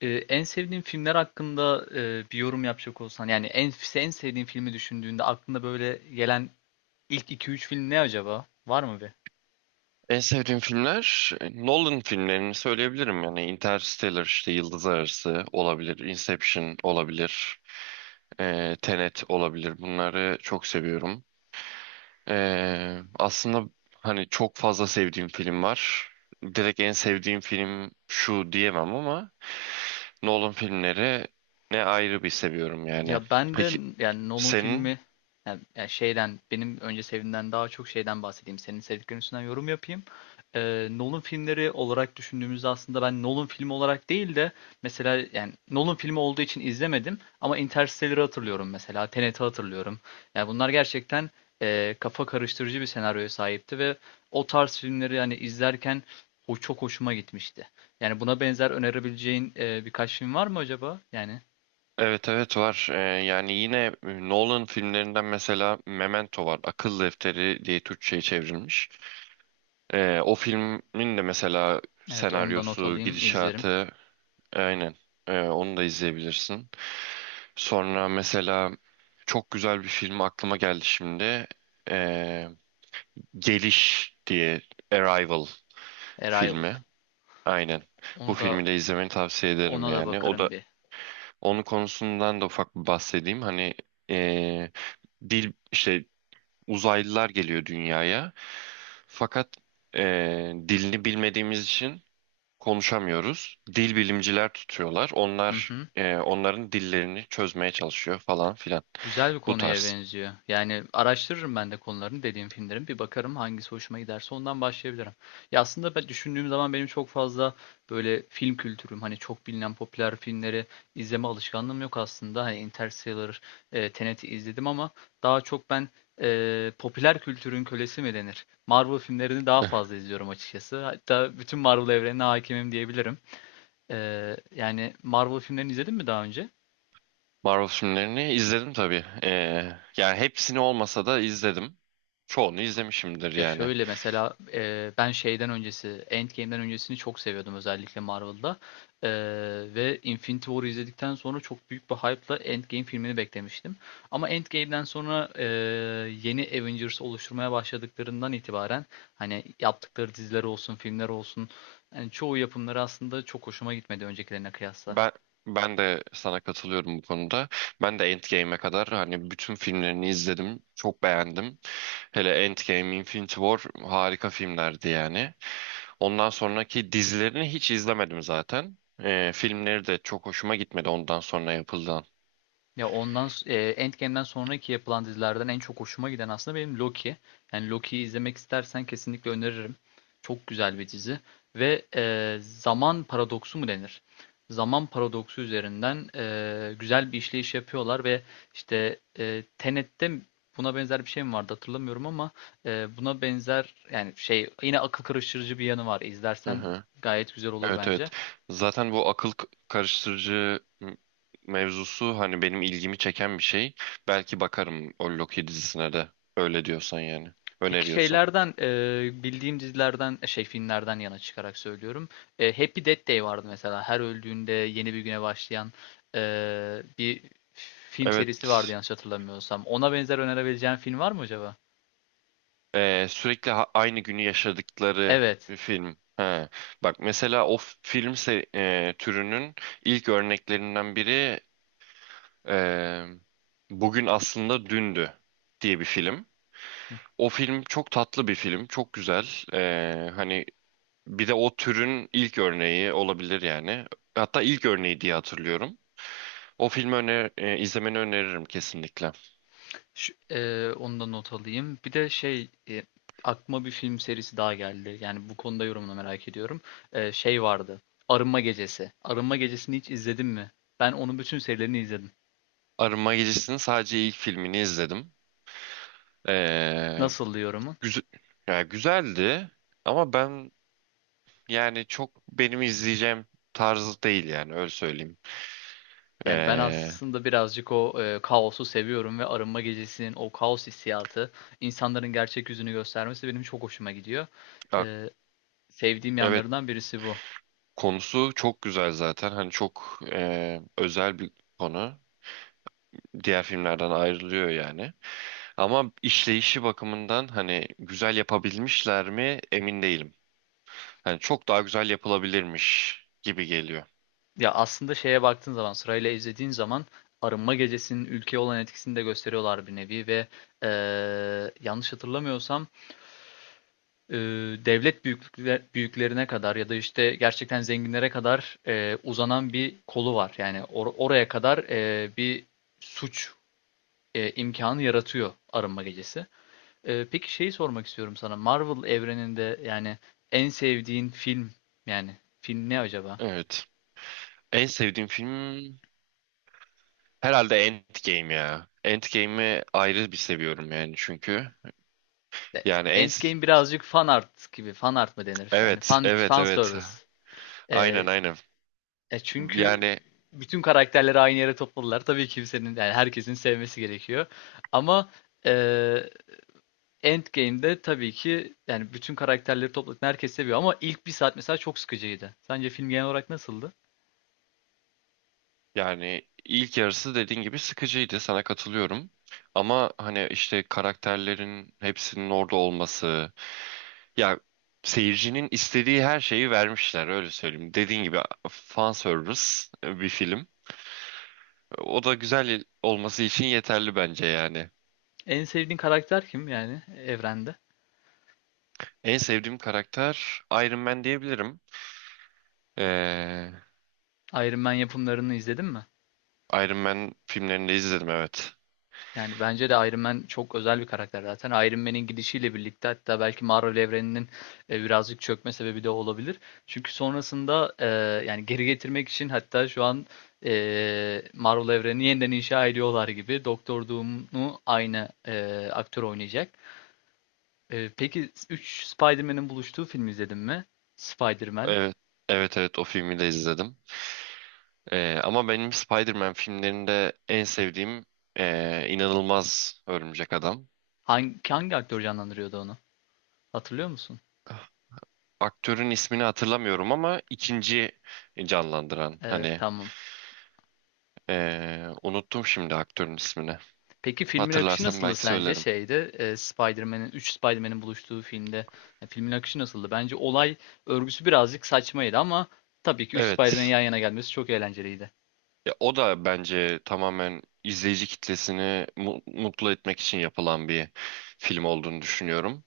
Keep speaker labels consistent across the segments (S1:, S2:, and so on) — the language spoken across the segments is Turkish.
S1: En sevdiğin filmler hakkında bir yorum yapacak olsan, yani en sevdiğin filmi düşündüğünde aklında böyle gelen ilk 2-3 film ne acaba? Var mı?
S2: En sevdiğim filmler Nolan filmlerini söyleyebilirim. Yani Interstellar işte Yıldız Arası olabilir, Inception olabilir, Tenet olabilir. Bunları çok seviyorum. Aslında hani çok fazla sevdiğim film var. Direkt en sevdiğim film şu diyemem ama Nolan filmleri ne ayrı bir seviyorum yani.
S1: Ya ben de,
S2: Peki
S1: yani Nolan
S2: senin?
S1: filmi, yani şeyden, benim önce sevdiğimden daha çok şeyden bahsedeyim. Senin sevdiklerin üstünden yorum yapayım. Nolan filmleri olarak düşündüğümüzde aslında ben Nolan filmi olarak değil de, mesela yani Nolan filmi olduğu için izlemedim ama Interstellar'ı hatırlıyorum mesela. Tenet'i hatırlıyorum. Yani bunlar gerçekten kafa karıştırıcı bir senaryoya sahipti ve o tarz filmleri yani izlerken o çok hoşuma gitmişti. Yani buna benzer önerebileceğin birkaç film var mı acaba? Yani,
S2: Evet evet, var. Yani yine Nolan filmlerinden mesela Memento var. Akıl Defteri diye Türkçe'ye çevrilmiş. O filmin de mesela
S1: evet, onu da not
S2: senaryosu,
S1: alayım, izlerim.
S2: gidişatı aynen. Onu da izleyebilirsin. Sonra mesela çok güzel bir film aklıma geldi şimdi. Ee, Geliş diye, Arrival
S1: Arrival.
S2: filmi. Aynen. Bu
S1: Onu da,
S2: filmi de izlemeni tavsiye ederim
S1: ona da
S2: yani. O
S1: bakarım
S2: da,
S1: bir.
S2: onun konusundan da ufak bir bahsedeyim. Hani ee, dil işte, uzaylılar geliyor dünyaya. Fakat dilini bilmediğimiz için konuşamıyoruz. Dil bilimciler tutuyorlar.
S1: Hı
S2: Onlar
S1: hı.
S2: onların dillerini çözmeye çalışıyor falan filan.
S1: Güzel bir
S2: Bu
S1: konuya
S2: tarz.
S1: benziyor. Yani araştırırım ben de konularını dediğim filmlerin. Bir bakarım, hangisi hoşuma giderse ondan başlayabilirim. Ya aslında ben düşündüğüm zaman benim çok fazla böyle film kültürüm, hani çok bilinen popüler filmleri izleme alışkanlığım yok aslında. Hani Interstellar, Tenet'i izledim ama daha çok ben popüler kültürün kölesi mi denir? Marvel filmlerini daha
S2: Eh,
S1: fazla izliyorum açıkçası. Hatta bütün Marvel evrenine hakimim diyebilirim. Yani Marvel filmlerini izledin mi daha önce?
S2: Marvel filmlerini izledim tabii. Yani hepsini olmasa da izledim. Çoğunu izlemişimdir
S1: Ya
S2: yani.
S1: şöyle mesela, ben şeyden öncesi, Endgame'den öncesini çok seviyordum özellikle Marvel'da. Ee, Ve Infinity War'ı izledikten sonra çok büyük bir hype'la Endgame filmini beklemiştim. Ama Endgame'den sonra, yeni Avengers oluşturmaya başladıklarından itibaren hani yaptıkları diziler olsun, filmler olsun, yani çoğu yapımları aslında çok hoşuma gitmedi öncekilerine kıyasla.
S2: Ben ben de sana katılıyorum bu konuda. Ben de Endgame'e kadar hani bütün filmlerini izledim. Çok beğendim. Hele Endgame, Infinity War harika filmlerdi yani. Ondan sonraki dizilerini hiç izlemedim zaten. Filmleri de çok hoşuma gitmedi ondan sonra yapılan.
S1: Ya ondan Endgame'den sonraki yapılan dizilerden en çok hoşuma giden aslında benim Loki. Yani Loki'yi izlemek istersen kesinlikle öneririm. Çok güzel bir dizi ve zaman paradoksu mu denir? Zaman paradoksu üzerinden güzel bir işleyiş yapıyorlar ve işte Tenet'te buna benzer bir şey mi vardı hatırlamıyorum ama buna benzer, yani şey, yine akıl karıştırıcı bir yanı var.
S2: Hı
S1: İzlersen
S2: hı.
S1: gayet güzel olur
S2: Evet evet.
S1: bence.
S2: Zaten bu karıştırıcı mevzusu hani benim ilgimi çeken bir şey. Belki bakarım o Loki dizisine de. Öyle diyorsan yani.
S1: Peki
S2: Öneriyorsan.
S1: şeylerden, bildiğim dizilerden, şey, filmlerden yana çıkarak söylüyorum. Happy Death Day vardı mesela. Her öldüğünde yeni bir güne başlayan bir film serisi vardı
S2: Evet.
S1: yanlış hatırlamıyorsam. Ona benzer önerebileceğin film var mı acaba?
S2: Sürekli aynı günü yaşadıkları
S1: Evet.
S2: bir film. Ha. Bak mesela o f- film se- e, türünün ilk örneklerinden biri, e, Bugün Aslında Dündü diye bir film. O film çok tatlı bir film, çok güzel. Hani bir de o türün ilk örneği olabilir yani. Hatta ilk örneği diye hatırlıyorum. O filmi izlemeni öneririm kesinlikle.
S1: Şu, onu da not alayım. Bir de şey, aklıma bir film serisi daha geldi. Yani bu konuda yorumunu merak ediyorum. Şey vardı. Arınma Gecesi. Arınma Gecesi'ni hiç izledin mi? Ben onun bütün serilerini izledim.
S2: Arınma Gecesi'nin sadece ilk filmini izledim. Ee,
S1: Nasıl yorumun?
S2: Güzel, ya güzeldi ama ben yani çok benim izleyeceğim tarzı değil yani, öyle söyleyeyim.
S1: Yani ben
S2: Ee,
S1: aslında birazcık o, kaosu seviyorum ve arınma gecesinin o kaos hissiyatı, insanların gerçek yüzünü göstermesi benim çok hoşuma gidiyor.
S2: ya-
S1: Eee, Sevdiğim
S2: evet,
S1: yanlarından birisi bu.
S2: konusu çok güzel zaten. Hani çok özel bir konu. Diğer filmlerden ayrılıyor yani. Ama işleyişi bakımından hani güzel yapabilmişler mi emin değilim. Hani çok daha güzel yapılabilirmiş gibi geliyor.
S1: Ya aslında şeye baktığın zaman, sırayla izlediğin zaman arınma gecesinin ülkeye olan etkisini de gösteriyorlar bir nevi ve yanlış hatırlamıyorsam eee, devlet büyüklerine kadar ya da işte gerçekten zenginlere kadar uzanan bir kolu var. Yani oraya kadar bir suç imkanı yaratıyor Arınma Gecesi. Peki şeyi sormak istiyorum sana. Marvel evreninde, yani en sevdiğin film, yani film ne acaba?
S2: Evet. En sevdiğim film herhalde Endgame ya. Endgame'i ayrı bir seviyorum yani, çünkü.
S1: E,
S2: Yani en,
S1: Endgame birazcık fan art gibi. Fan art mı denir? Yani
S2: evet
S1: fan
S2: evet
S1: fan
S2: evet,
S1: service.
S2: aynen
S1: E,
S2: aynen.
S1: Çünkü
S2: Yani
S1: bütün karakterleri aynı yere topladılar. Tabii kimsenin, yani herkesin sevmesi gerekiyor. Ama e, Endgame'de tabii ki, yani bütün karakterleri topladın, herkes seviyor ama ilk bir saat mesela çok sıkıcıydı. Sence film genel olarak nasıldı?
S2: yani ilk yarısı dediğin gibi sıkıcıydı, sana katılıyorum ama hani işte karakterlerin hepsinin orada olması ya, seyircinin istediği her şeyi vermişler, öyle söyleyeyim. Dediğin gibi fan service bir film. O da güzel olması için yeterli bence yani.
S1: En sevdiğin karakter kim, yani evrende?
S2: En sevdiğim karakter Iron Man diyebilirim. ee,
S1: Iron Man yapımlarını izledin mi?
S2: Iron Man filmlerini de izledim, evet.
S1: Yani bence de Iron Man çok özel bir karakter zaten. Iron Man'in gidişiyle birlikte hatta belki Marvel evreninin birazcık çökme sebebi de olabilir. Çünkü sonrasında, yani geri getirmek için hatta şu an Marvel evrenini yeniden inşa ediyorlar gibi. Doktor Doom'u aynı aktör oynayacak. Peki 3 Spider-Man'in buluştuğu filmi izledin mi? Spider-Man.
S2: Evet, evet evet, o filmi de izledim. Ama benim Spider-Man filmlerinde en sevdiğim inanılmaz Örümcek Adam.
S1: Hangi aktör canlandırıyordu onu? Hatırlıyor musun?
S2: Aktörün ismini hatırlamıyorum ama ikinci canlandıran
S1: Evet,
S2: hani,
S1: tamam.
S2: unuttum şimdi aktörün ismini.
S1: Peki filmin akışı
S2: Hatırlarsam
S1: nasıldı
S2: belki
S1: sence
S2: söylerim.
S1: şeyde, Spider-Man'in, 3 Spider-Man'in buluştuğu filmde, filmin akışı nasıldı? Bence olay örgüsü birazcık saçmaydı ama tabii ki 3 Spider-Man'in
S2: Evet.
S1: yan yana gelmesi çok eğlenceliydi.
S2: Ya, o da bence tamamen izleyici kitlesini mutlu etmek için yapılan bir film olduğunu düşünüyorum.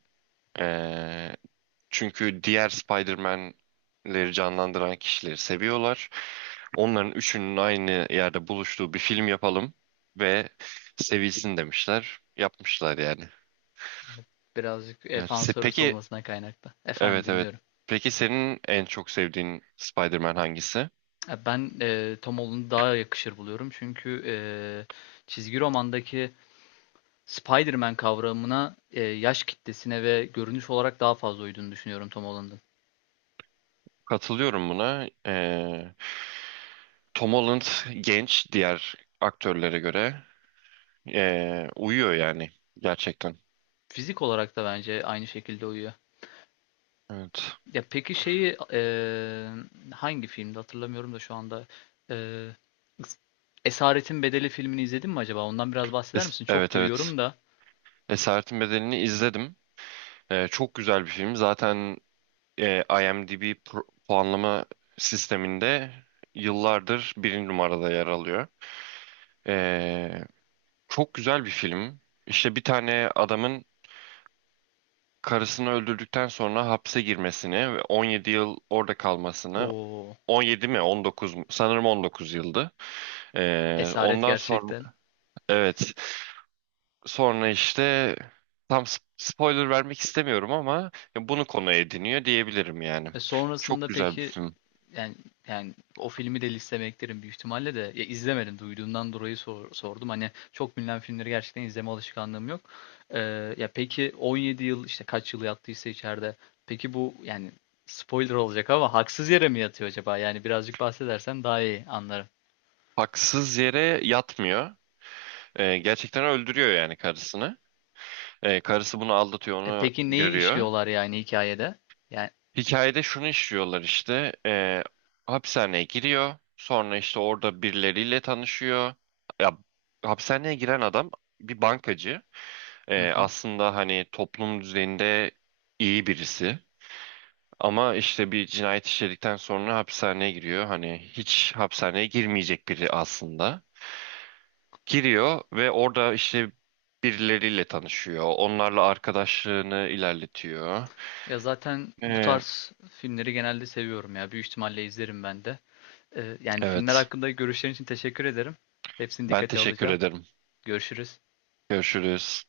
S2: Ee, Çünkü diğer Spider-Man'leri canlandıran kişileri seviyorlar. Onların üçünün aynı yerde buluştuğu bir film yapalım ve sevilsin demişler. Yapmışlar yani.
S1: Birazcık fan service
S2: Peki,
S1: olmasına kaynaklı. Efendim,
S2: evet evet.
S1: dinliyorum.
S2: Peki senin en çok sevdiğin Spider-Man hangisi?
S1: Ben Tom Holland'ı daha yakışır buluyorum çünkü çizgi romandaki Spider-Man kavramına, yaş kitlesine ve görünüş olarak daha fazla uyduğunu düşünüyorum Tom Holland'ın.
S2: Katılıyorum buna. Tom Holland genç, diğer aktörlere göre uyuyor yani gerçekten.
S1: Fizik olarak da bence aynı şekilde uyuyor.
S2: Evet.
S1: Ya peki şeyi, hangi filmde hatırlamıyorum da şu anda, eee, Esaretin Bedeli filmini izledin mi acaba? Ondan biraz bahseder misin? Çok
S2: Evet evet.
S1: duyuyorum da.
S2: Esaretin Bedeli'ni izledim. Çok güzel bir film. Zaten IMDb puanlama sisteminde yıllardır birinci numarada yer alıyor. Ee, Çok güzel bir film. İşte bir tane adamın karısını öldürdükten sonra hapse girmesini ve 17 yıl orada kalmasını,
S1: O
S2: 17 mi 19 mu? Sanırım 19 yıldı.
S1: esaret
S2: Ondan sonra,
S1: gerçekten.
S2: evet, sonra işte, tam spoiler vermek istemiyorum ama bunu konu ediniyor diyebilirim yani.
S1: E
S2: Çok
S1: sonrasında
S2: güzel bir
S1: peki,
S2: film.
S1: yani, yani o filmi de listeme eklerim büyük ihtimalle de. Ya izlemedim, duyduğumdan dolayı sordum. Hani çok bilinen filmleri gerçekten izleme alışkanlığım yok. Ee, Ya peki 17 yıl işte kaç yıl yattıysa içeride. Peki bu, yani spoiler olacak ama haksız yere mi yatıyor acaba? Yani birazcık bahsedersen daha iyi anlarım.
S2: Haksız yere yatmıyor. Gerçekten öldürüyor yani karısını. Karısı bunu aldatıyor,
S1: E
S2: onu
S1: peki neyi
S2: görüyor.
S1: işliyorlar yani hikayede? Yani,
S2: Hikayede şunu işliyorlar işte. Hapishaneye giriyor. Sonra işte orada birileriyle tanışıyor. Ya, hapishaneye giren adam bir bankacı.
S1: hı hı.
S2: Aslında hani toplum düzeyinde iyi birisi. Ama işte bir cinayet işledikten sonra hapishaneye giriyor. Hani hiç hapishaneye girmeyecek biri aslında. Giriyor ve orada işte birileriyle tanışıyor. Onlarla arkadaşlığını ilerletiyor.
S1: Ya zaten bu
S2: Ee,
S1: tarz filmleri genelde seviyorum ya. Büyük ihtimalle izlerim ben de. Yani filmler
S2: evet.
S1: hakkında görüşlerin için teşekkür ederim. Hepsini
S2: Ben
S1: dikkate
S2: teşekkür
S1: alacağım.
S2: ederim.
S1: Görüşürüz.
S2: Görüşürüz.